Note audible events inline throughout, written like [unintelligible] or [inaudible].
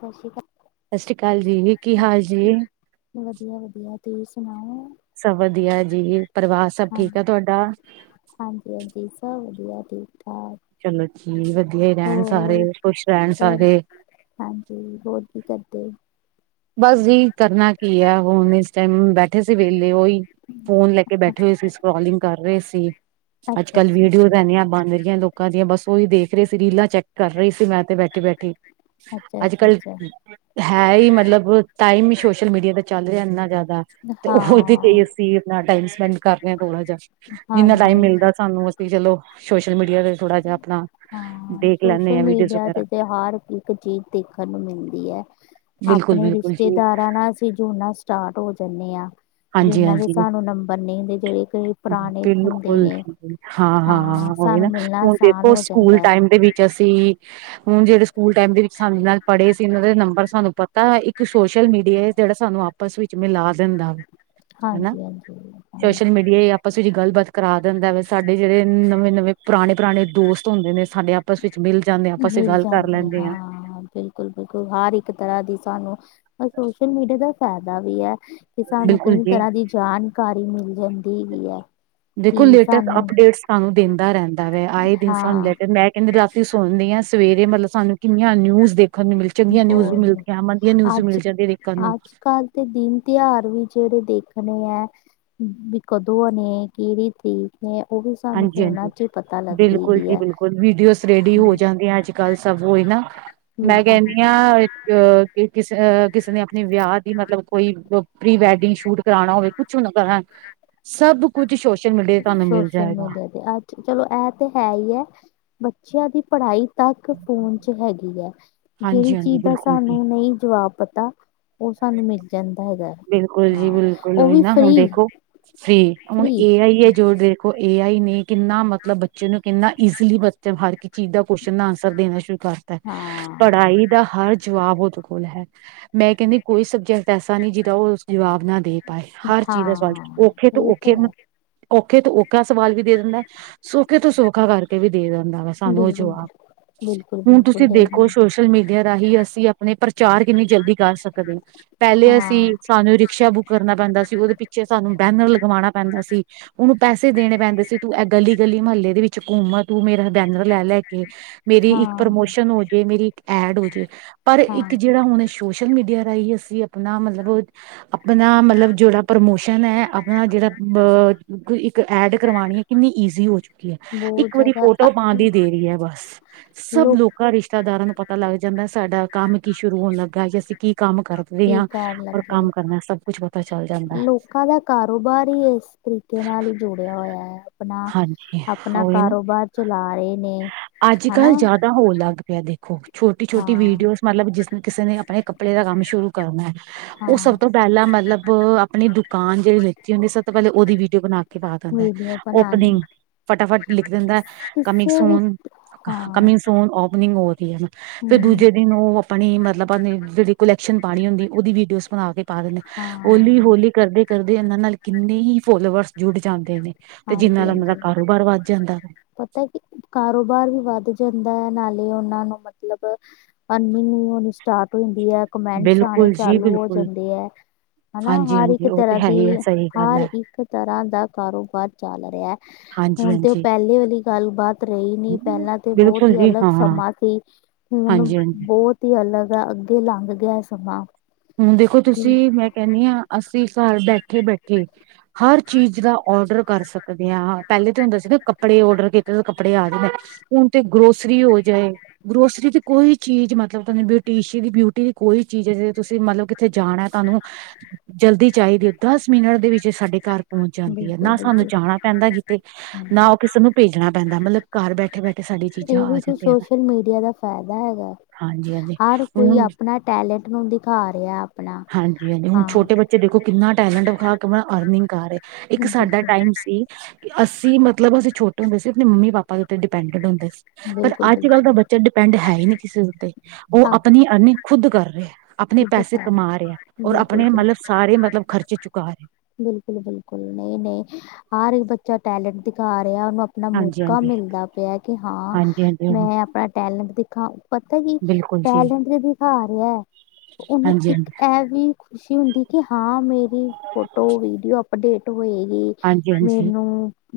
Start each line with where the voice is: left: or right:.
left: ਸਸ ਸ਼੍ਰੀ ਕਾਲ।
right: ਸਸ ਸ਼੍ਰੀ ਕਾਲ ਜੀ, ਕੀ ਹਾਲ ਜੀ?
left: ਵਦੀਆ-ਵਦੀਆ ਤੁਸੀਂ ਸੁਨਾਓ।
right: ਸਭ ਵਦੀਆ ਜੀ, ਪਰਿਵਾਰ ਸਭ ਠੀਕ ਐ ਤੁਆਡਾ?
left: ਹਾਂਜੀ-ਹਾਂਜੀ, ਸਭ ਵਦੀਆ ਠੀਕ ਠਾਕ।
right: ਚਲੋ ਜੀ ਵਦੀਆ ਈ ਰੈਨ
left: ਹੋਰ
right: ਸਾਰੇ, ਖੁਸ਼ ਰੈਨ
left: ਹੋਰ
right: ਸਾਰੇ।
left: ਹਾਂਜੀ, ਹੋਰ ਕੀ ਕਰਦੇ?
right: ਬਸ ਜੀ ਕਰਨਾ ਕੀ ਐ, ਹੁਨ ਇਸ ਟਾਈਮ ਬੈਠੇ ਸੀ ਵੇਲੇ ਓਈ ਫੋਨ ਲੈ ਕੇ ਬੈਠੇ ਹੋਏ ਸੀ, ਸਕਰੋਲਿੰਗ ਕਰ ਰੇ ਸੀ।
left: ਅੱਛਾ
right: ਅੱਜ
left: ਅੱਛਾ
right: ਕੱਲ
left: ਅੱਛਾ ਅੱਛਾ
right: ਵੀਡੀਓਜ਼ ਐਨੀਆਂ ਬਨ ਰਿਆਂ ਲੋਕ ਲੋਕਾਂ ਦੀਆਂ ਬਸ ਓਈ ਦੇਖ ਰਹੀ ਸੀ, ਰੀਲਾਂ ਚੈੱਕ ਕਰ ਰੀ ਸੀ ਮੈਂ ਤੇ ਬੈਠੀ ਬੈਠੀ।
left: ਅੱਛਾ
right: ਅੱਜ-ਕੱਲ
left: ਅੱਛਾ
right: ਹੈਈ ਮਤਲਬ ਟਾਈਮ ਈ ਸੋਸ਼ਲ ਮੀਡੀਆ ਦਾ ਚੱਲ ਰਯਾ ਇੰਨਾ ਜਾਦਾ ਤੇ ਓਦੇ ਤੇ ਈ
left: ਹਾਂ
right: ਅਸੀਂ ਅਪਨਾ ਟਾਈਮ ਸਪੈਂਡ ਕਰ ਰੇ ਆਂ ਥੋੜਾ ਜਾ। ਜਿੰਨਾ
left: ਹਾਂਜੀ
right: ਟਾਈਮ
left: ਹਾਂਜੀ
right: ਮਿਲਦਾ ਸਾਨੂੰ ਅਸੀਂ ਚਲੋ ਸੋਸ਼ਲ ਮੀਡੀਆ ਦੇ ਥੋੜਾ ਜਾ ਅਪਣਾ
left: ਹਾਂ
right: ਦੇਖ
left: ਸੋਸ਼ਲ
right: ਲੈਂਨੇ ਆ ਵੀਡੀਓਜ਼
left: ਮੀਡੀਆ
right: ਵਗੈਰਾ।
left: ਤੇ ਤੇ ਹਰ ਇੱਕ ਚੀਜ਼ ਦੇਖਣ
right: ਬਿਲਕੁਲ-ਬਿਲਕੁਲ।
left: ਤੇ ਦਾਰਾਂ ਨਾਲ ਅਸੀਂ ਜੁੜਨਾ ਸਟਾਰਟ ਹੋ ਜਾਂਨੇ ਆ।
right: ਹਾਂਜੀ
left: ਜਿੰਹਨਾਂ ਦੇ
right: ਹਾਂਜੀ
left: ਸਾਨੂੰ ਨੰਬਰ ਨੀ ਦੇ, ਜਿਹੜੇ ਕੋਈ ਪੁਰਾਣੇ ਹੁੰਦੇ
right: ਬਿਲਕੁਲ
left: ਨੇ।
right: ਜੀ
left: ਹਾਂ
right: ਉਹੀ ਨਾ
left: ਸਾਨੂੰ ਮਿਲਣਾ, ਆਸਾਨ
right: ਦੇਖੋ
left: ਹੋ
right: ਸਕੂਲ
left: ਜਾਂਦਾ
right: ਟਾਈਮ ਦੇ ਵਿੱਚ ਅਸੀਂ ਹੁਣ ਜਿਹੜੇ ਸਕੂਲ ਟਾਈਮ ਦੇ ਵਿੱਚ ਸਾਨੂੰ ਨਾਲ ਪੜ੍ਹੇ ਸੀ, ਇਹਨਾਂ ਦੇ ਨੰਬਰ ਸਾਨੂੰ ਪਤਾ, ਇੱਕ ਸੋਸ਼ਲ ਮੀਡੀਆ ਜਿਹੜਾ ਸਾਨੂੰ ਆਪ ਆਪਸ ਵਿੱਚ ਮਿਲਾ ਦਿੰਦਾ।
left: ਹਾਂਜੀ, ਹਾਂਜੀ, ਹਾਂਜੀ।
right: ਪਸੀ ਜੀ ਗੱਲਬਾਤ ਕਰਾ ਦਿੰਦਾ ਵੈ ਸਾਡੇ ਜਿਹੜੇ ਨਵੇਂ-ਨਵੇਂ ਪੁਰਾਣੇ-ਪੁਰਾਣੇ ਦੋਸਤ ਹੁੰਦੇ ਨੇ ਸਾਡੇ ਆਪ ਆਪਸ ਵਿੱਚ ਮਿਲ ਜਾਣੇ ਆ ਆਪਸ ਗੱਲ ਕਰ ਲੈਂਣੇ ਆ।
left: ਬਿਲਕੁਲ-ਬਿਲਕੁਲ, ਹਰ ਇੱਕ ਤਰ੍ਹਾਂ ਦੀ ਸਾਨੂੰ ਸੋਸ਼ਲ ਮੀਡੀਆ ਦਾ ਫਾਇਦਾ ਵੀ ਆ। ਕਿ ਸਾਨੂੰ
right: ਬਿਲਕੁਲ
left: ਕਈ
right: ਜੀ
left: ਤਰ੍ਹਾਂ ਦੀ ਜਾਣਕਾਰੀ ਮਿਲ ਜਾਂਦੀ ਹੈਗੀ ਆ,
right: ਦੇਖੋ
left: ਕਿ
right: ਲੇਟੈਸਟ
left: ਸਾਨੂੰ
right: ਅਪਡੇਟ ਸਾਨੂੰ ਦਿੰਦਾ ਰਹਿੰਦਾ ਵੈ, ਆਏ ਦਿਨ ਸਾਨੂੰ ਲੈ
left: ਹਾਂ
right: ਦਿੰਦਾ ਇੱਕ ਕਹਿੰਦੇ ਰਾਤੀ ਸੁਣ ਲੀਆ ਸਵੇਰੇ ਮਤਲਬ ਸਾਨੂੰ ਕਿੰਨੀਆਂ ਨਿਊਜ਼ ਦੇਖਣ ਨੂੰ ਮਿਲ ਚੰਗੀਆਂ ਨਿਊਜ਼ ਵੀ
left: ਬਹੁਤ
right: ਮਿਲਦੀਆਂ, ਮੰਦੀਆ ਨਿਊਜ਼ ਵੀ ਮਿਲ ਜਾਂਦੀਆ ਦੇਖਣ ਨੂੰ।
left: ਤੇ ਦਿਨ ਤਿਉਹਾਰ ਵੀ ਜਿਹੜੇ ਦੇਖਣੇ ਐ। ਵੀ ਕਦੋ ਨੇ ਕੀਹਰੀ ਤਰੀਕ, ਨੇ ਉਹ ਵੀ ਸਾਨੂੰ ਫੋਨਾਂ
right: ਹਾਂਜੀ-ਹਾਂਜੀ,
left: ਚ ਹੀ ਪਤਾ ਲੱਗਦੀ
right: ਬਿਲਕੁਲ
left: ਹੈਗੀ
right: ਜੀ,
left: ਹੈ
right: ਬਿਲਕੁਲ ਵੀਡੀਓਜ਼ ਰੈਡੀ ਹੋ
left: ਹਾਂ
right: ਜਾਂਦੀਆਂ ਅੱਜ ਗੱਲ ਸਭ ਹੋਈ ਨਾ, ਮੈਂ
left: ਬਿਲਕੁਲ
right: ਕਹਿੰਦੀ ਆ ਅ ਕਿਸ ਅ ਕਿਸ ਨੇ ਆਪਣੇ ਵਿਆਹ ਦੀ ਮਤਲਬ ਕੋਈ ਪ੍ਰੀ ਵੈਡਿੰਗ ਸ਼ੂਟ ਕਰਾਉਣਾ ਹੋਵੇ। ਕੁਛ ਨਾ ਕਰਾਂ, ਸਭ ਕੁੱਛ ਸੋਸ਼ਲ ਮੀਡੀਆ ਤੁਹਾਨੂੰ ਮਿਲ
left: ਸੋਸ਼ਲ
right: ਜਾਏਗਾ
left: ਮੀਡੀਆ ਤੇ ਅੱਜ ਚਲੋ ਇਹ ਤੇ ਹੈ ਈ ਆ ਬੱਚਿਆਂ ਦੀ ਪੜ੍ਹਾਈ ਤਕ ਫੋਨ ਚ ਹੈਗੀ ਆ, ਜਿਹੜੀ
right: ਹਾਂਜੀ ਹਾਂਜੀ
left: ਚੀਜ਼ ਦਾ
right: ਬਿਲਕੁਲ ਜੀ
left: ਸਾਨੂੰ ਨਹੀ ਜਵਾਬ ਪਤਾ, ਉਹ ਸਾਨੂੰ ਮਿਲ ਜਾਂਦਾ ਹੈਗਾ
right: ਬਿਲਕੁਲ ਜੀ,
left: ਹਾਂ
right: ਬਿਲਕੁਲ
left: ਉਹ
right: ਹੋਈ
left: ਵੀ
right: ਨਾ
left: ਫ੍ਰੀ
right: ਹੁਣ ਦੇਖੋ। ਜੀ ਹੁਣ
left: ਫ੍ਰੀ
right: ਏ ਆਈ ਹੈ ਜੋ ਦੇਖੋ ਏ ਆਈ ਨੇ ਕਿੰਨਾ ਮਤਲਬ ਬੱਚੇ ਨੂੰ ਕਿੰਨਾ ਈਜ਼ਲੀ ਬੱਚਾ ਹਰ ਇਕ ਚੀਜ਼ ਦਾ ਕੌਸ਼ਿਨ ਦਾ ਅਨਸਰ ਦੇਣਾ ਸ਼ੁਰੂ ਕਰਤਾ,
left: ਹਾਂ
right: ਪੜ੍ਹਾਈ ਦਾ ਹਰ ਜਵਾਬ ਉਹਦੇ ਕੋਲ ਹੈ, ਮੈਂ ਕਹਿਣੀ ਆ ਕੋਈ ਸਬਜੈਕਟ ਐਸਾ ਨਹੀਂ ਜੀਹਦਾ ਉਹ ਜਵਾਬ ਨਾ ਦੇਣ। ਪਾਏ ਹਰ ਚੀਜ਼ ਦਾ ਸਵਾਲ
left: ਹਾਂ
right: ਔਖੇ ਤੋਂ
left: ਇਹ ਤਾਂ
right: ਔਖੇ
left: ਹੈ
right: ਮਤ, ਔਖੇ ਤੋਂ ਔਖਾ ਸਵਾਲ ਵੀ ਦੇ ਦਿੰਦਾ। ਸੌਖੇ ਤੋਂ ਸੌਖਾ ਕਰਕੇ ਵੀ ਦੇ ਦਿੰਦਾ ਵਾ ਸਾਨੂੰ ਉਹ ਜਵਾਬ।
left: ਬਿਲਕੁਲ-ਬਿਲਕੁਲ ਜੀ।
right: ਕਸੋਸ਼ਲ ਮੀਡੀਆ ਰਾਹੀਂ ਅਸੀਂ ਆਪਣੇ ਪ੍ਰਚਾਰ ਕਿੰਨੀ ਜਲਦੀ ਕਰ ਸਕਦੇ ਆ, ਪਹਿਲੇ ਅਸੀਂ
left: ਹਾਂ
right: ਸਾਨੂੰ ਰਿਕਸ਼ਾ ਬੁੱਕ ਕਰਨਾ ਪੈਂਦਾ ਸੀ, ਉਹਦੇ ਪਿੱਛੇ ਸਾਨੂੰ ਬੈਨਰ ਲਗਵਾਉਣਾ ਪੈਂਦਾ ਸੀ ਉਹਨੂੰ ਪੈਸੇ ਦੇਣੇ ਪੈਂਦੇ ਸੀ, ਤੂੰ ਇਹ ਗਲੀ-ਗਲੀ ਮਹੱਲੇ ਦੇ ਵਿੱਚ ਘੁੰਮ ਤੂੰ ਮੇਰਾ ਬੈਨਰ ਲੈ-ਲੈ ਕੇ ਮੇਰੀ ਇੱਕ
left: ਹਾਂ
right: ਪ੍ਰਮੋਸ਼ਨ ਹੋਜੇ, ਮੇਰੀ ਇੱਕ ਐਡ ਹੋ ਜੇ ਪਰ
left: ਹਾਂ
right: ਇੱਕ ਜਿਹੜਾ ਹੁਣ ਸੋਸ਼ਲ ਮੀਡੀਆ ਰਾਹੀਂ ਅਸੀਂ ਆਪਣਾ ਮਤਲਬ ਅਪ ਬਣਾ ਮਤਲਬ ਜਿਹੜਾ ਪ੍ਰਮੋਸ਼ਨ ਐ ਆਪਣਾ ਜਿਹੜਾ ਬ ਇੱਕ ਐਡ ਕਰਵਾਉਣੀ, ਕਿੰਨੀ ਈਜ਼ੀ ਹੋ ਚੁੱਕੀ ਏ
left: ਬਹੁਤ
right: ਇੱਕ ਵਾਰੀ
left: ਜ਼ਿਆਦਾ
right: ਫੋਟੋ ਪਾਉਣ ਦੀ ਦੇਰੀ ਆ ਬਸ ਸਭ
left: ਲੋਕੀ
right: ਲੋਕਾ ਰਿਸ਼ ਰਸਤੇਦਾਰਾ ਨੂੰ ਪਤਾ ਲੱਗ ਜਾਂਦਾ, ਸਾਡਾ ਕੰਮ ਕੀ ਸ਼ੁਰੂ ਹੋਣ ਲੱਗਾ ਜੇ ਅਸੀਂ ਕੀ ਕੰਮ ਕਰਦੇ
left: ਕੀ
right: ਹਾਂ
left: ਕਰਨ
right: ਔਰ
left: ਲੱਗੇ ਆ,
right: ਕੰਮ ਕਰਨਾ ਸਭ ਕੁਛ ਪਤਾ ਚੱਲ ਜਾਂਦਾ ਹੈ।
left: ਲੋਕਾਂ ਦਾ ਕਾਰੋਬਾਰ ਹੀ ਇਸ ਤਰੀਕੇ ਨਾਲ ਹੀ ਜੁੜਿਆ ਹੋਇਆ ਏ, ਆਪਣਾ,
right: ਹਾਂਜੀ
left: ਆਪਣਾ ਕਾਰੋਬਾਰ ਚਲਾ ਰਹੇ ਨੇ। ਹਨਾ
right: ਅੱਜ-ਕੱਲ ਜਿਆਦਾ ਹੋਣ ਲੱਗ ਪਿਆ ਦੇਖੋ ਛੋਟੀ-ਛੋਟੀ
left: ਹਾਂ
right: ਵੀਡੀਓਜ਼, ਮਤਲਬ ਜਿਸਨੇ ਕਿਸੇ ਨੇ ਆਪਣੇ ਕੱਪੜੇ ਦਾ ਕੰਮ ਸ਼ੁਰੂ ਕਰਨਾ ਉਹ
left: ਹਾਂ
right: ਸਭ ਤੋਂ ਪਹਿਲਾ ਮਤਲਬ, ਬ ਆਪਣੀ ਦੁਕਾਨ ਜਿਹੜੀ ਲੈਤੀ ਹੁੰਦੀ ਸਭ ਤੋਂ ਪਹਿਲੇ ਉਹਦੀ ਵੀਡੀਓ ਬਣਾ ਕੇ, ਪਾ ਦਿੰਦਾ,
left: ਵੀਡੀਓ ਬਣਾਣੀ
right: ਓਪਨਿੰਗ, ਫਟਾਫਟ ਲਿਖ ਦਿੰਦਾ
left: ਕਿਸੇ ਵੀ
right: ਕਮਿੰਗਸੂਨ,
left: ਹਾਂ
right: ਕਮਿੰਗ ਸ਼ੂਨ, ਓਪਨਿੰਗ ਉਹਦੀ ਆ ਨਾ ਫਿਰ
left: ਹੂੰ
right: ਦੂਜੇ ਦਿਨ ਉਹ ਆਪਣੀ ਮਤਲਬ ਨ ਜਿਹੜੀ ਕੁਲੈਕਸ਼ਨ ਪਾਣੀ ਹੁੰਦੀ ਉਹਦੀ ਵੀਡੀਓ ਪਾ ਦਿੰਦੇ ਹੋਲੀ
left: ਹਾਂ
right: ਰੋਲੀ ਕਰਦੇ ਕਰਦੇ ਇਹਨਾਂ ਨਾਲ ਕਿੰਨੇ ਹੀ ਫੋਲੋਵਰਸ ਜੁੱਟ ਜਾਂਦੇ ਨੇ ਤੇ
left: ਹਾਂਜੀ
right: ਜਿਹਨਾਂ ਨਾਲ ਮਤਲਬ ਦਾ ਕਾਰੋਬਾਰ ਵੱਧ ਜਾਂਦੇ
left: ਤਕੀ ਕਾਰੋਬਾਰ ਵੀ ਵੱਧ ਜਾਂਦਾ ਏ ਨਾਲੇ ਉਹਨਾਂ ਨੂੰ ਮਤਲਬ ਅਰਨਿੰਗ ਹੋਣੀ ਸਟਾਰਟ ਹੋ ਜਾਂਦੀ ਆ ਕਮੈਂਟਸ ਆਣੇ
right: ਬਿਲਕੁਲ ਜੀ
left: ਚਾਲੂ ਹੋ
right: ਬਿਲਕੁਲ
left: ਜਾਂਦੇ ਆ ਹਨਾ
right: ਹਾਂਜੀ
left: ਹਰ ਇੱਕ
right: ਹਾਂਜੀ ਉਹ ਤੇ
left: ਤਰ੍ਹਾਂ
right: ਹੈ
left: ਦੀ
right: ਹੀ ਹੈ ਸਹੀ ਗੱਲ
left: ਹਰ
right: ਹੈ
left: ਇੱਕ ਤਰ੍ਹਾਂ ਦਾ ਕਾਰੋਬਾਰ ਲੜਿਆ
right: ਹਾਂਜੀ
left: ਹੁਣ ਤੇ ਉਹ
right: ਹਾਂਜੀ
left: ਪਹਿਲੇ ਵਾਲੀ ਗੱਲ ਬਾਤ ਰਹੀ ਨੀ ਪਹਿਲਾਂ ਤੇ ਬਹੁਤ
right: ਬਿਲਕੁਲ
left: ਹੀ
right: ਜੀ
left: ਅਲੱਗ
right: ਹਾਂ
left: ਸਮਾਂ ਸੀ। ਹੁਣ
right: ਹਾਂਜੀ ਹਾਂਜੀ
left: ਬਹੁਤ ਈ ਅਲੱਗ ਆ ਅੱਗੇ ਲੰਘ ਗਿਆ ਸਮਾਂ
right: ਹੁਣ ਦੇਖੋ
left: ਤੇ
right: ਤੁਸੀਂ ਮੈਂ ਕਹਿਣੀ ਆ ਅਸੀਂ ਘਰ ਬੈਠੇ ਬੈਠੇ ਹਰ ਚੀਜ਼ ਦਾ ਓਡਰ ਕਰ ਸਕਦੇ ਹਾਂ ਪਹਿਲੇ ਤਾਂ ਹੁੰਦਾ ਸੀ ਨਾ ਕੱਪੜੇ ਓਡਰ ਕੀਤੇ ਕੱਪੜੇ ਆ ਜਾਂਦੇ ਹੁਣ ਤੇ ਗਰੋਸਰੀ ਹੋ ਜਾਏ। ਗਰੋਸਰੀ ਦੀ ਕੋਈ ਚੀਜ਼ ਮਤਲਬ ਤੁਹਾਨੂੰ ਬਿਊਟੀਸ਼ੀ ਦੀ ਬਿਊਟੀ ਦੀ ਕੋਈ ਚੀਜ਼ ਤੁਸੀਂ ਮਤਲਬ ਕਿੱਥੇ ਜਾਣਾ ਤੁਹਾਨੂੰ ਜਲਦੀ ਚਾਹੀਦੀ ਹੈ। ਦਸ ਮਿੰਟ ਦੇ ਵਿੱਚ ਸਾਡੇ ਘਰ ਪਹੁੰਚ ਜਾਂਦੀ ਹੈ
left: ਬਿਲਕੁਲ
right: ਨਾ ਸਾਨੂੰ
left: ਬਿਲਕੁਲ
right: ਜਾਣਾ ਪੈਂਦਾ ਕਿਤੇ
left: ਹਾਂ
right: ਨਾ ਉਹ ਕਿਸੇ ਨੂੰ ਭੇਜਣਾ ਪੈਂਦਾ ਮਤਲਬ ਘਰ ਬੈਠੇ ਬੈਠੇ ਸਾਡੀ ਚੀਜ਼ਾਂ ਆ
left: ਇਹੀ ਤੇ
right: ਜਾਂਦੀਆਂ
left: ਸੋਸ਼ਲ ਮੀਡੀਆ ਦਾ ਫਾਇਦਾ ਹੈਗਾ।
right: ਹਾਂਜੀ ਹਾਂਜੀ
left: ਹਰ ਕੋਈ
right: ਹ
left: ਆਪਣਾ ਟੈਲੈਂਟ ਨੂੰ ਦਿਖਾ ਰਿਹਾ ਆਪਣਾ
right: ਹਾਂਜੀ ਹਾਂਜੀ ਹੁਣ
left: ਹਾਂ
right: ਛੋਟੇ ਬੱਚੇ ਦੇਖੋ ਕਿੰਨਾ ਟੈਲੈਂਟ ਵਿਖਾ ਕਿ ਅਰਨਿੰਗ ਕਰ ਰਹੇ। ਇੱਕ ਸਾਡਾ
left: ਬਿਲਕੁਲ
right: ਟਾਈਮ ਸੀ ਅਸੀਂ ਮਤਲਬ ਅਸੀਂ ਛੋਟੇ ਹੁੰਦੇ ਸੀ ਆਪਣੇ ਮੰਮੀ ਪਾਪਾ ਦੇ ਉੱਤੇ ਡਿਪੈਂਡਟ ਹੁੰਦੇ ਸੀ। ਪਰ
left: ਬਿਲਕੁਲ
right: ਅੱਜ ਕੱਲ੍ਹ ਦਾ
left: ਬਿਲਕੁਲ
right: ਬੱਚਾ ਡਿਪੈਂਡ ਹੈ ਹੀ ਨਹੀਂ ਕਿਸੇ ਉੱਤੇ ਉਹ
left: ਆਪ
right: ਆਪਣੀ ਅਰਨਿੰਗ ਖੁਦ ਕਰ ਰਿਹਾ। ਆਪਣੇ
left: ਖੁਦ
right: ਪੈਸੇ
left: ਕਰ
right: ਕਮਾ ਰਹੇ ਔਰ
left: ਬਿਲਕੁਲ
right: ਆਪਣੇ ਮਤਲਬ
left: ਬਿਲਕੁਲ
right: ਸਾਰੇ ਮਤਲਬ ਖਰਚੇ ਚੁਕਾ ਰਹੇ।
left: ਬਿਲਕੁਲ ਬਿਲਕੁਲ ਨਹੀਂ ਨਹੀਂ ਹਰ ਇੱਕ ਬੱਚਾ ਟੈਲੈਂਟ ਦਿਖਾ ਰਿਹਾ ਉਹਨੂੰ ਆਪਣਾ
right: ਹਾਂਜੀ
left: ਮੌਕਾ
right: ਹਾਂਜੀ
left: ਮਿਲਦਾ ਪਿਆ ਕਿ ਹਾਂ
right: ਹਾਂਜੀ ਹਾਂਜੀ ਹ
left: ਮੈਂ ਆਪਣਾ ਟੈਲੈਂਟ ਦਿਖਾਂ ਪਤਾ ਕੀ
right: ਬਿਲਕੁਲ ਜੀ
left: ਟੈਲੈਂਟ ਲਈ ਦਿਖਾ ਰਿਹਾ ਉਹਨੂੰ
right: ਹਾਂਜੀ
left: ਇੱਕ
right: ਹਾਂਜੀ
left: ਇਹ ਵੀ ਖੁਸ਼ੀ ਹੁੰਦੀ ਕਿ ਹਾਂ ਮੇਰੀ ਫੋਟੋ ਵੀਡੀਓ ਅਪਡੇਟ ਹੋਏਗੀ।
right: ਹਾਂਜੀ ਹਾਂਜੀ ਹਾਂਜੀ
left: ਮੈਨੂੰ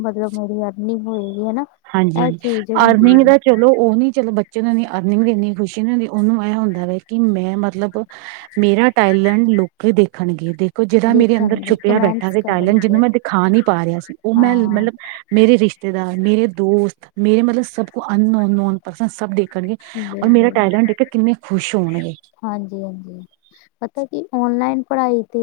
left: ਮਤਲਬ ਮੇਰੀ ਅਰਨਿੰਗ ਹੋਏਗੀ ਹਨਾ
right: ਹਾਂਜੀ
left: ਇਹ
right: ਹਾਂਜੀ
left: ਚੀਜ਼ ਹੁੰਦੀ
right: ਅਰਨਿੰਗ
left: ਹੈ
right: ਦਾ ਚਲੋ ਉਹ ਨੀ ਚਲੋ ਬੱਚੇ ਨੂੰ ਅਰਨਿੰਗ ਦਿੰਦੀ ਖੁਸ਼ੀ ਨਹੀਂ ਹੁੰਦੀ ਉਹਨੂੰ ਇਹ ਹੁੰਦਾ ਵ ਕਿ ਮੈਂ ਮਤਲਬ ਮੇਰਾ ਟੈਲੈਂਟ ਲੋਕੀ ਦੇਖਣਗੇ ਦੇਖ ਜਿਹੜਾ ਮੇਰੇ ਅੰਦਰ
left: ਦੇਖਣਗੇ
right: ਛੁਪਿਆ ਬੈਠਾ
left: ਕਮੈਂਟਸ
right: ਸੀ ਟਾਇਲੈਂਡ ਜਿਹਨੂੰ
left: ਕਰਨਗੇ
right: ਮੈਂ ਦਿਖਾ ਨੀ ਪਾ ਰਿਹਾ ਸੀ ਉਹ ਮੈਂ
left: ਹਾਂ
right: ਮਤਲਬ ਮੇਰੇ ਰਿਸ਼ਤੇਦਾਰ ਮੇਰੇ ਦੋਸਤ ਮੇਰੇ ਮਤਲਬ ਸਭ ਕੁ ਅਨੋ ਨੋਨ ਪਰਸਨ ਸਭ ਦੇ ਹੋਣਗੇ ਔਰ ਮੇਰਾ
left: ਬਿਲਕੁਲ
right: ਟੈਲੈਂਟ ਕਿੰਨੇ ਖੁਸ਼ ਹੋਣਗੇ
left: ਹਾਂਜੀ ਹਾਂਜੀ ਪਤਾ ਕੀ ਓਨਲਾਈਨ ਪੜ੍ਹਾਈ ਤੇ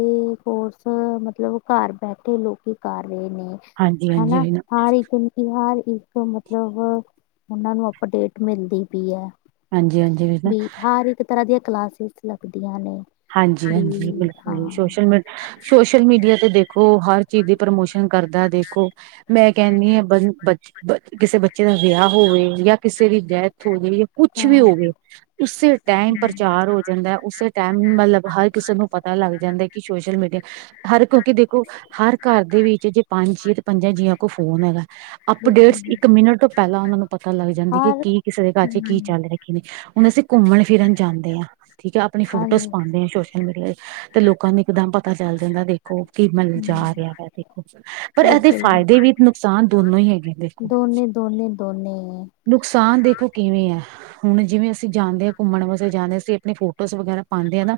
left: ਕੋਰਸ ਮਤਲਬ ਘਰ ਬੈਠੇ ਲੋਕੀ ਕਰ ਰਹੇ ਨੇ
right: ਹਾਂਜੀ ਹਾਂਜੀ
left: ਹਨਾ
right: ਵੀਰ ਨਾ
left: ਹਰ ਇੱਕ ਫਿਲਹਾਲ ਇੱਕ ਮਤਲਬ ਉਹਨਾਂ ਨੂੰ ਅਪਡੇਟ ਮਿਲਦੀ ਪਈ ਹੈ
right: ਹਾਂਜੀ ਹਾਂਜੀ ਵੀਰ ਨਾ
left: ਵੀ ਹਰ ਇੱਕ ਤਰ੍ਹਾਂ ਦੀਆਂ ਕਲਾਸਸ਼ ਲੱਗਦੀਆਂ ਨੇ
right: ਹਾਂਜੀ
left: ਵੀ
right: ਹਾਂਜੀ ਬਿਲਕੁਲ ਜੀ
left: ਹਾਂ
right: ਸੋਸ਼ਲ ਮੀ ਸੋਸ਼ਲ ਮੀਡੀਆ ਤੇ ਦੇਖੋ ਹਰ ਚੀਜ਼ ਦੀ ਪ੍ਰਮੋਸ਼ਨ ਕਰਦਾ ਦੇਖੋ ਮੈਂ ਕਹਿੰਦੀ ਹਾਂ ਬ ਬੱਚ ਬ ਕਿਸੇ ਬੱਚੇ ਦਾ ਵਿਆਹ ਹੋਵੇ ਜਾਂ ਕਿਸੇ ਦੀ ਡੈਥ ਹੋ ਜਾਵੇ ਕੁਛ
left: ਤਾਂ
right: ਵੀ ਹੋਵੇ ਉਸੇ ਟਾਈਮ
left: ਹਮ,
right: ਪ੍ਰਚਾਰ ਹੋ ਜਾਂਦਾ ਉਸੇ ਟਾਈਮ ਮਤਲਬ ਹਰ ਕਿਸਮ ਨੂੰ ਪਤਾ ਲੱਗ ਜਾਂਦਾ ਕਿ ਸੋਸ਼ਲ ਮੀਡੀਆ ਹਰ ਕਿਉਂਕਿ ਦੇਖੋ ਘਰ ਦੇ ਵਿੱਚ ਪੰਜ ਜਏ ਤੇ ਪੰਜਾਂ ਜੀਆਂ ਕੋਈ ਫੋਨ ਹੈਗਾ।
left: ਬਿਲਕੁਲ
right: ਅਪਡੇਟਸ
left: ਬਿਲਕੁਲ।
right: ਇੱਕ ਮਿੰਟ ਤੋਂ ਪਹਿਲਾਂ ਉਹਨਾਂ ਨੂੰ ਪਤਾ ਲੱਗ ਜਾਂਦੀ ਕਿ
left: ਹਰ
right: ਕੀ ਕਿਸੇ ਦੇ ਘਰ ਚ ਕੀ
left: ਹਮ
right: ਚੱਲ ਰਿਹਾ। ਹੁਣ ਅਸੀਂ ਘੁੰਮਣ ਫਿਰਨ ਜਾਂਦੇ ਹਾਂ ਠੀਕ ਆ ਆਪਣੀ
left: ਹਾਂਜੀ
right: ਫੋਟੋਜ਼ ਪਾਉਂਦੇ ਸੋਸ਼ਲ ਮੀਡੀਆ ਤੇ ਲੋਕਾਂ ਨੂੰ ਇੱਕਦਮ ਪਤਾ ਚੱਲ ਜਾਂਦਾ ਦੇਖੋ ਕੀ ਮ
left: ਹਮ
right: ਜਾ ਰਿਹਾ ਵ ਦੇਖੋ। ਪਰ ਇਹਦੇ
left: ਬਿਲਕੁਲ ਬਿਲਕੁਲ।
right: ਫ਼ਾਇਦੇ ਨੁਕਸਾਨ ਦੋਨੋ ਹੀ ਹੈਗੇ ਦੇਖੋ।
left: ਦੋਨੇ ਦੋਨੇ ਦੋਨੇ
right: ਨੁਕਸਾਨ ਦੇਖੋ ਕਿਵੇਂ ਹੈ ਹੁਣ ਜਿਵੇਂ ਅਸੀਂ ਜਾਂਦੇ ਹਾਂ ਘੁੰਮਣ ਵਾਸਤੇ ਜਾਂਦੇ ਹਾਂ ਅਸੀਂ ਆਪਣੀ ਫੋਟੋਜ਼ ਵਗੈਰਾ ਪਾਉਂਦੇ ਆ ਨਾ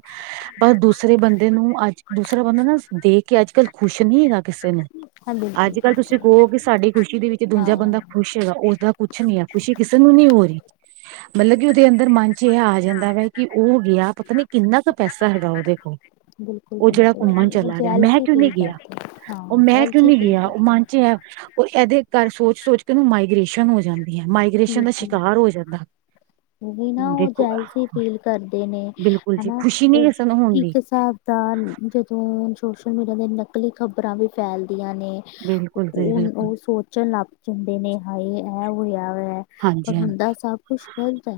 right: ਪਰ ਦੂਸਰੇ ਬੰਦੇ ਨੂੰ ਅੱਜ ਦੂਸਰਾ ਬੰਦਾ ਨਾ ਦੇਖ ਕੇ ਅੱਜ ਕੱਲ੍ਹ ਖੁਸ਼ ਨਹੀ ਹੈਗਾ। ਕਿਸੇ ਨੂੰ
left: ਹਾਂ ਬਿਲਕੁਲ
right: ਅੱਜ ਕੱਲ ਤੁਸੀਂ ਕਹੋ ਕਿ ਸਾਡੀ ਖੁਸ਼ੀ ਦੇ ਵਿੱਚ
left: ਹਾਂ
right: ਦੂਜਾ ਬੰਦਾ ਖੁਸ਼ ਗਾ ਉਸਦਾ ਕੁਛ ਨੀ ਹੈ ਖੁਸ਼ੀ ਕਿਸੇ ਨੂੰ ਨਹੀਂ ਹੋ ਰਹੀ। ਮਤਲਬ ਕਿ ਉਹਦੇ ਅੰਦਰ ਮਨ ਚ ਇਹ ਆ ਜਾਂਦਾ ਵਾ ਕਿ ਉਹ ਗਿਆ ਪਤਾ ਨੀ ਕਿੰਨਾ ਕੁ ਪੈਸਾ ਹੈਗਾ ਉਹਦੇ ਕੋਲ
left: ਬਿਲਕੁਲ
right: ਉਹ ਜਿਹੜਾ ਘੁੰਮਣ
left: ਬਿਲਕੁਲ
right: ਚਲਾ ਗਿਆ ਮੈਂ
left: ਜੈਲਸੀ
right: ਕਿਉਂ
left: ਫੀਲ
right: ਨਹੀਂ ਗਿਆ
left: ਜੈਲਸੀ ਕਰਦੇ ਹਾਂ ਜੈਲ ਫੀਲ ਕਰਦੇ
right: ਏਦੇ ਦੇ ਕਰ ਸੋਚ ਸੋਚ ਉਹਨੂੰ ਮਾਈਗ੍ਰੇਸ਼ਨ ਚਲੋ ਹੋ ਜਾਂਦੀ ਹੈ। ਮਾਈਗ੍ਰੇਸ਼ਨ ਦਾ ਸ਼ਿਕਾਰ ਹੋ ਜਾਂਦਾ ਦੇਖੋ
left: ਅ ਫੀਲ ਕਰਦੇ ਨੇ
right: ਬਿਲਕੁਲ ਜੀ
left: ਹਨਾ,
right: ਖੁਸ਼ੀ ਨਹੀਂ
left: ਉਹ
right: ਕਿਸੇ ਨੂੰ ਹੁੰਦੀ
left: ਇੱਕ ਹਾਬ ਤਾਂ ਜਦੋਂ ਸੋਸ਼ਲ ਮੀਡੀਆ ਨਕਲੀ ਖਬਰਾਂ ਵੀ ਫੈਲਦੀਆਂ ਨੇ
right: ਬਿਲਕੁਲ ਜੀ
left: ਉਹ
right: ਬਿਲਕੁਲ
left: -ਉਹ ਸੋਚਣ ਲੱਗ ਜਾਂਦੇ, ਨੇ ਹਾਏ ਇਹ ਹੋਇਆ ਵਾ ਹੋਇਆ। ਪਰ
right: ਹਾਂਜੀ ਹਾਂਜੀ
left: ਹੁੰਦਾ ਸਭ ਕੁਛ ਗ਼ਲਤ ਹੈ।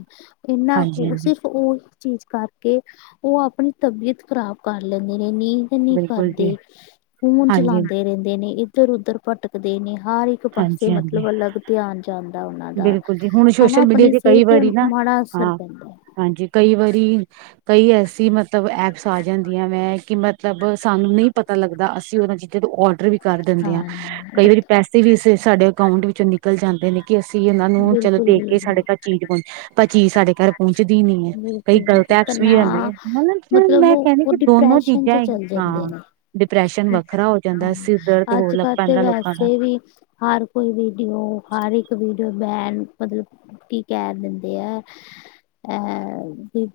left: ਇਹਨਾਂ
right: ਹਾਂਜੀ
left: ਹੋਰ
right: ਹਾਂਜੀ
left: ਸੀ ਉਹ ਚੀਜ਼ ਕਰਕੇ, ਉਹ ਆਪਣੀ ਤਬੀਅਤ ਖ਼ਰਾਬ ਕਰ ਲੈਂਦੇ ਨੇ ਨੀ ਕੁਝ ਨਹੀਂ
right: ਬਿਲਕੁਲ ਜੀ
left: ਕਰਦੇ ਫੋਨ
right: ਹਾਂਜੀ
left: ਚਲਾਉਂਦੇ ਰਹਿੰਦੇ ਨੇ, ਇੱਧਰ ਉੱਧਰ ਭਟਕਦੇ ਨੇ ਹਰ ਇੱਕ ਇੱਕ ਪਾਸੇ
right: ਹਾਂਜੀ ਹਾਂਜੀ
left: ਮਤਲਬ ਅਲੱਗ ਧਿਆਨ ਕੁਝ ਨਹੀਂ ਜਾਂਦਾ, ਉਹਨਾਂ ਦਾ
right: ਬਿਲਕੁਲ ਜੀ ਹੁਣ
left: ਹਨਾ,
right: ਸੋਸ਼ਲ ਮੀਡੀਆ
left: ਆਪਣੀ
right: ਕਈ
left: ਸਿਹਤ ਤੇ
right: ਵਾਰੀ ਨਾ
left: ਮਾੜਾ ਅਸਰ
right: ਹਾਂ
left: ਪੈਂਦਾ ਹੈ।
right: ਹਾਂਜੀ, ਕਈ ਵਾਰੀ ਕਈ ਐਸੀ ਮਤਲਬ ਐਪਸ ਆ ਜਾਂਦੀਆਂ ਵੈਂ, ਕਿ ਮਤਲਬ ਸਾਨੂੰ ਨਹੀਂ ਪਤਾ ਪਤਾ ਲੱਗਦਾ, ਅਸੀਂ ਉਹਨਾਂ ਚੀਜ਼ਾਂ ਤੋਂ ਆਡਰ ਵੀ ਕਰ ਦਿੰਦੇ ਆਂ
left: ਹਾਂ
right: ਕਈ ਵਾਰੀ ਪੈਸੇ ਵੀ ਇਸ ਸਾਡੇ ਅਕਾਊਂਟ ਵਿੱਚੋਂ ਨਿਕਲ ਜਾਂਦੇ ਨੇ। ਕਿ ਅਸੀਂ ਉਹਨਾ ਨੂੰ ਚਲੋ
left: ਬਿਲਕੁਲ ਬਿਲਕੁਲ
right: ਦੇਖ ਕੇ
left: ਬਿਲਕੁਲ
right: ਸਾਡੇ ਘਰ ਚੀਜ਼ ਪਹੁੰਚੇ ਪਰ ਚੀਜ਼ ਸਾਡੇ ਘਰ ਪਹੁੰਚਦੀ ਨੀ ਹੈ, ਕਈ ਗਲਤ
left: ਬਿਲਕੁਲ
right: ਐਪਸ ਵੀ ਜਾਂਦੇ,
left: ਤਨਾਅ
right: ਅਗਰ
left: ਮਤਲਬ
right: ਮੈਂ ਕਹਿਣੀ
left: ਉਹ
right: ਕਿ ਦੋਨੋ
left: ਡਿਪਰੈਸ਼ਨ ਚ
right: ਚੀਜ਼ਾਂ
left: ਚੱਲ
right: ਹੈਗੀਆਂ
left: ਜਾਂਦੇ
right: ਹਾਂ
left: ਨੇ
right: ਡਿਪਰੈਸ਼ਨ ਵੱਖਰਾ ਹੋ ਜਾਂਦਾ, ਸਿਰ ਦਰਦ
left: ਹਾਂ
right: ਹੋਣ
left: ਅੱਜ
right: ਲੱਗ
left: ਕੱਲ ਤੇ
right: ਪੈਂਦਾ ਲੋਕਾਂ
left: ਵੈਸੇ
right: ਦਾ
left: ਵੀ ਹਰ ਕੋਈ ਵੀਡੀਓ ਹਰ ਇੱਕ ਵੀਡੀਓ ਬੈਨ ਮਤਲਬ ਕੀ ਕਹਿ ਦਿੰਦੇ ਆ ਅਹ ਵੀ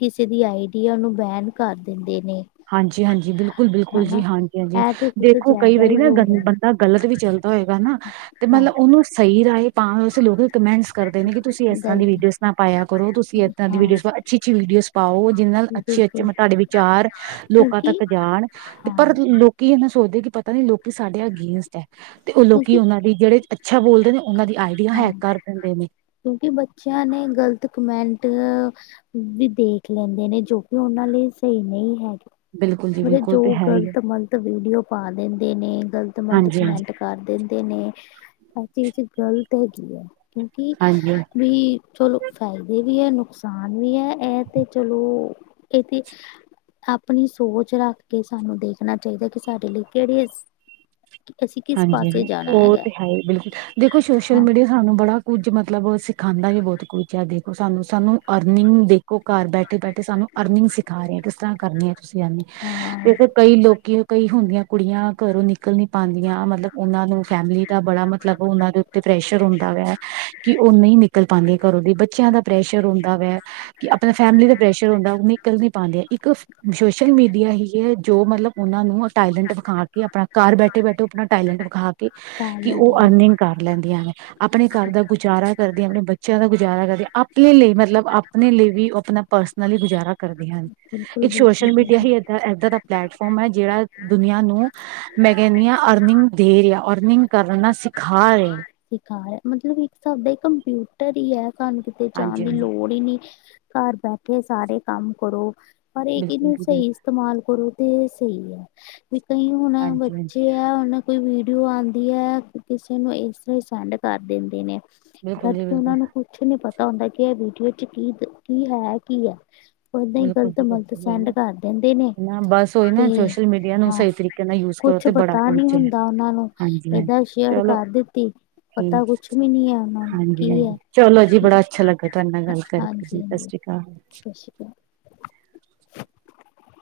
left: ਕਿਸੇ ਦੀ ਆਈਡੀਆ ਓਹ ਨੂੰ ਬੈਨ ਕਰ ਦਿੰਦੇ ਨੇ
right: 'ਹਾਂਜੀ- ਹਾਂਜੀ' ਬਿਲਕੁਲ- ਬਿਲਕੁਲ ਜੀ
left: ਹਨਾ
right: ਹਾਂਜੀ- ਹਾਂਜੀ
left: ਇਹ ਤੇ ਕੁਛ
right: ਦੇਖੋ ਕਈ
left: ਜ਼ਿਆਦਾ
right: ਵਾਰੀ
left: ਹੀ
right: ਨਾ
left: ਹੋ ਰਿਹਾ
right: ਬੰਦਾ ਗਲਤ ਵੀ ਚੱਲਦਾ ਹੋਏਗਾ ਨਾ ਤੇ
left: ਹਾਂ
right: ਮਤਲਬ ਉਹਨੂੰ ਸਹੀ ਰਾਏ ਭਾਵੇਂ ਉਸ ਨੂੰ ਲੋਕ ਕਮੈਂਟਸ ਕਰਦੇ ਨੇ, ਕਿ ਤੁਸੀਂ ਇਸ ਤਰ੍ਹਾਂ ਦੀ
left: ਗ਼ਲਤ
right: ਵੀਡੀਓਜ਼ ਨਾ ਪਾਇਆ ਕਰੋ, ਤੁਸੀਂ ਏਦਾਂ ਦੀ
left: ਹਾਂ
right: ਵੀਡੀਓਜ਼ ਅੱਛੀ- ਅੱਛੀ ਵੀਡੀਓਜ਼ ਪਾਓ, ਜਿਹਨ੍ਹਾਂ ਨਾਲ ਅੱਛੇ ਅੱਛੇ
left: ਬਿਲਕੁਲ
right: ਮ ਤੁਹਾਡੇ ਵਿਚਾਰ ਲੋਕਾਂ
left: ਕਿਉਂਕਿ
right: ਤੱਕ ਜਾਣ ਤੇ
left: ਹਾਂ
right: ਪਰ ਲੋਕੀ ਇਹਨਾ ਸੋਚਦੇ ਕਿ ਪਤਾ ਨੀ ਲੋਕੀ ਸਾਡੇ ਅਗੇਸਟ ਆ। 'ਤੇ ਉਹ ਲੋਕੀ
left: ਕਿਉਂਕਿ
right: ਉਹਨਾਂ ਦੀ ਜਿਹੜੇ ਅੱਛਾ ਬੋਲਦੇ ਨੇ ਉਹਨਾਂ ਦੀ ਆਈਡੀਆ
left: ਹਾਂ
right: ਹੈਕ ਕਰ ਦਿੰਦੇ ਨੇ
left: ਕਿਉਂਕਿ ਬੱਚਿਆਂ ਨੇ ਗ਼ਲਤ ਕਮੈਂਟ ਆ ਉਹ ਵੀ ਦੇਖ ਲੈਂਦੇ ਨੇ ਜੋ ਕਿ ਉਹਨਾਂ ਲਈ ਸਹੀ ਨਹੀਂ ਹੈਗੇ।
right: ਬਿਲਕੁਲ ਜੀ
left: ਮਤਲਬ
right: ਬਿਲਕੁਲ ਤੇ
left: ਜੋ
right: ਹੈ ਹੀ ਆ,
left: ਗ਼ਲਤ ਮਲਤ ਵੀਡੀਓ ਪਾ ਦਿੰਦੇ ਨੇ ਗ਼ਲਤ ਮਲਤ
right: ਹਾਂਜੀ-ਹਾਂਜੀ,
left: ਕਮੈਂਟ ਕਰ ਦਿੰਦੇ ਨੇ, ਇਹ ਚੀਜ਼ ਗਲਤ ਹੈਗੀ ਹੈ। ਕਿਉਂਕਿ
right: ਹਾਂਜੀ। ਹਾਂਜੀ
left: ਵੀ ਚਲੋ ਫਾਇਦੇ ਵੀ ਹੈ, ਨੁਕਸਾਨ ਵੀ ਹੈ, ਇਹ ਤੇ ਚਲੋ ਇਹ ਤੇ ਆਪਣੀ ਸੋਚ ਰੱਖ ਕੇ ਸਾਨੂੰ ਦੇਖਣਾ ਚਾਹੀਦਾ, ਕਿ ਸਾਡੇ ਲਈ ਕਿਹੜੇ ਅਸੀਂ ਕਿਸ ਪਾਸੇ
right: ਹਾਂਜੀ
left: ਜਾਣਾ
right: ਉਹ
left: ਹੈਗਾ
right: ਤਾਂ ਹੈ ਹੀ ਬਿਲਕੁਲ ਦੇਖੋ ਸੋਸ਼ਲ
left: ਹਾਂ
right: ਮੀਡੀਆ ਸਾਨੂੰ ਬੜਾ ਕੁੱਝ ਮਤਲਬ ਸਿਖਾਉਂਦਾ ਵੀ ਬਹੁਤ ਕੁੱਛ ਹੈ ਸਾਨੂੰ ਸਾਨੂੰ ਅਰਨਿੰਗ ਦੇਖੋ ਘਰ ਬੈ ਠੇ ਬੈਠੇ ਸਾਨੂੰ ਅਰਨਿੰਗ ਸਿਖਾ ਰਹੇ ਕਿਸ ਤਰ੍ਹਾਂ ਕਰਨੀ ਏ ਤੁਸੀਂ ਅਰਨਿੰਗ ਤੇ
left: ਹਾਂ
right: ਫਿਰ ਕਈ ਲੋਕੀ ਕਈ ਹੁੰਦੀਆਂ ਕੁੜੀਆਂ ਘਰੋਂ ਨਿਕਲ ਨੀ ਪਾਉਂਦੀਆਂ ਹਾਂ ਮਤਲਬ ਉਹਨਾਂ ਨੂੰ ਫੈਮਿਲੀ ਦਾ ਬੜਾ ਮਤਲਬ ਉਹਨਾਂ ਦੇ ਤੇ ਪ੍ਰੈਸ਼ਰ ਹੁੰਦਾ ਵੈ ਕਿ ਉਹ ਨਹੀਂ ਨਿਕਲ ਪਾਉਂਦੀਆਂ ਘਰੋਂ ਦੀ ਬੱਚਿਆਂ ਦਾ ਪ੍ਰੈਸ਼ਰ ਹੁੰਦਾ ਵੈ ਕਿ ਆਪਣਾ ਫੈਮਿਲੀ ਦਾ ਪ੍ਰੈਸ਼ਰ ਹੁੰਦਾ ਉਹ ਨਿਕਲ ਨਹੀਂ ਪਾਂਉਦੇ ਇੱਕ [unintelligible] ਸੋਸ਼ਲ ਮੀਡੀਆ ਹੀ ਹੈ ਜੋ ਮਤਲਬ ਉਹਨਾਂ ਨੂੰ ਅ ਟੈਲੈਂਟ ਵਿਖਾ ਕੇ ਆਪਣਾ ਘਰ ਬੈਠੇ ਬੈਠੇ ਆਪਣਾ ਟੈਲੈਂਟ ਵਿਖਾ ਕੇ ਕਿ
left: ਟੈਲੈਂਟ
right: ਉਹ
left: ਹੈ
right: ਅਰਨਿੰਗ ਕਰ ਲੈਂਦੀਆਂ ਵੇ ਆਪਣੇ ਘਰ ਦਾ ਗੁਜ਼ਾਰਾ ਕਰਦੀਆਂ ਆਪਣੇ ਬੱਚਿਆਂ ਦਾ ਗੁਜ਼ਾਰਾ ਕਰਦੀਆਂ ਆਪਣੇ ਲਈ ਮਤਲਬ ਆਪਣੇ ਲਈ ਵੀ ੳਹ ਆਪਣਾ ਪਰਸਨਲੀ ਗੁਜ਼ਾਰਾ ਕਰਦੀਆਂ ਹਨ
left: ਬਿਲਕੁਲ
right: ਇੱਕ
left: ਬਿਲਕੁਲ
right: ਸੋਸ਼ਲ ਮੀਡੀਆ
left: ਬਿਲਕੁਲ
right: ਹੀ ਏਦਾਂ ਏਦਾਂ ਦਾ ਪਲੈਟਫੋਰਮ ਹੈ ਜਿਹੜਾ ਦੁਨੀਆਂ ਨੂੰ ਮੈ ਕੇਨੀਆਂ ਅਰਨਿੰਗ ਦੇ ਰਿਆ ਔਰਨਿੰਗ ਕਰਨਾ ਸਿਖਾ ਰਹੇ
left: ਸਿਖਾ ਰਿਹਾ ਮਤਲਬ ਇੱਕ ਹਿਸਾਬ ਦਾ ਕੰਪਿਊਟਰ ਹੀ ਹੈ ਸਾਨੂੰ ਕਿਤੇ
right: ਹਾਂਜੀ
left: ਜਾਣ ਦੀ
right: ਹਾਂਜੀ
left: ਲੋੜ ਹੀ ਨੀ ਘਰ ਬੈਠੇ ਸਾਰੇ ਕੰਮ ਕਰੋ ਪਰ ਇਹ ਹੈ ਕੀ
right: ਬਿਲਕੁਲ
left: ਇਹਨੁੰ
right: ਜੀ
left: ਸਹੀ
right: ਬਿਲਕੁਲ
left: ਇਸਤੇਮਾਲ ਕਰੋ ਇਹ ਸਹੀ ਹੈ ਵੀ ਕਈ ਹੁਣ
right: ਹਾਂਜੀ ਹਾਂਜੀ
left: ਬੱਚੇ ਐ ਹੁਣ ਕੋਈ ਵੀਡੀਓ ਆਉਂਦੀ ਹੈ ਕਿਸੇ ਨੂੰ ਇਸ ਤਰ੍ਹਾਂ ਹੀ ਸੈਂਡ ਕਰ ਦਿੰਦੇ ਨੇ
right: ਬਿਲਕੁਲ
left: ਜਦ
right: ਜੀ
left: ਕਿ
right: ਬਿਲਕੁਲ
left: ਉਹਨਾਂ ਨੂੰ ਕੁੱਛ ਨੀ ਪਤਾ ਹੁੰਦਾ ਕਿ ਇਹ ਵੀਡੀਓ ਚ ਕੀ ਦ ਕੀ ਹੈ ਕੀ ਹੈ ਏਦਾਂ ਹੀ
right: ਬਿਲਕੁਲ
left: ਗਲਤ
right: ਜੀ
left: ਮਲਤ
right: ਬਿਲਕੁਲ ਸਹੀ
left: ਸੈਂਡ
right: ਨਾ
left: ਕਰ ਦਿੰਦੇ ਨੇ
right: ਨਾ ਬਸ ਉਹੀ
left: ਤੇ
right: ਨਾ ਸੋਸ਼ਲ ਮੀਡੀਆ ਨੂੰ
left: ਹਾਂ
right: ਸਹੀ ਤਰੀਕੇ ਨਾਲ ਯੂਜ ਕਰੋ
left: ਕੁੱਛ
right: ਤੇ ਬੜਾ
left: ਪਤਾ
right: ਕੁਝ
left: ਨੀ
right: ਹੈ
left: ਹੁੰਦਾ ਉਹਨਾਂ ਨੂੰ ਏਦਾਂ ਸ਼ੇਅਰ ਕਰ ਦਿੱਤੀ
right: ਹਾਂ
left: ਪਤਾ ਕੁਛ ਵੀ ਨਹੀਂ ਹੈ ਉਹਨਾਂ ਨੂੰ
right: ਹਾਂਜੀ ਹਾਂ
left: ਕੀ ਹੈ
right: ਚਲੋ ਜੀ ਬੜਾ ਅੱਛਾ ਲੱਗਾ ਤੁਹਾਡੇ ਨਾਲ ਗੱਲ ਕਰਕੇ ਜੀ
left: ਹਾਂਜੀ
right: ਸਤਿ
left: ਹਾਂਜੀ
right: ਸ਼੍ਰੀ [unintelligible]
left: ਸਤਿ ਸ਼੍ਰੀ ਅਕਾਲ
right: [inaudible]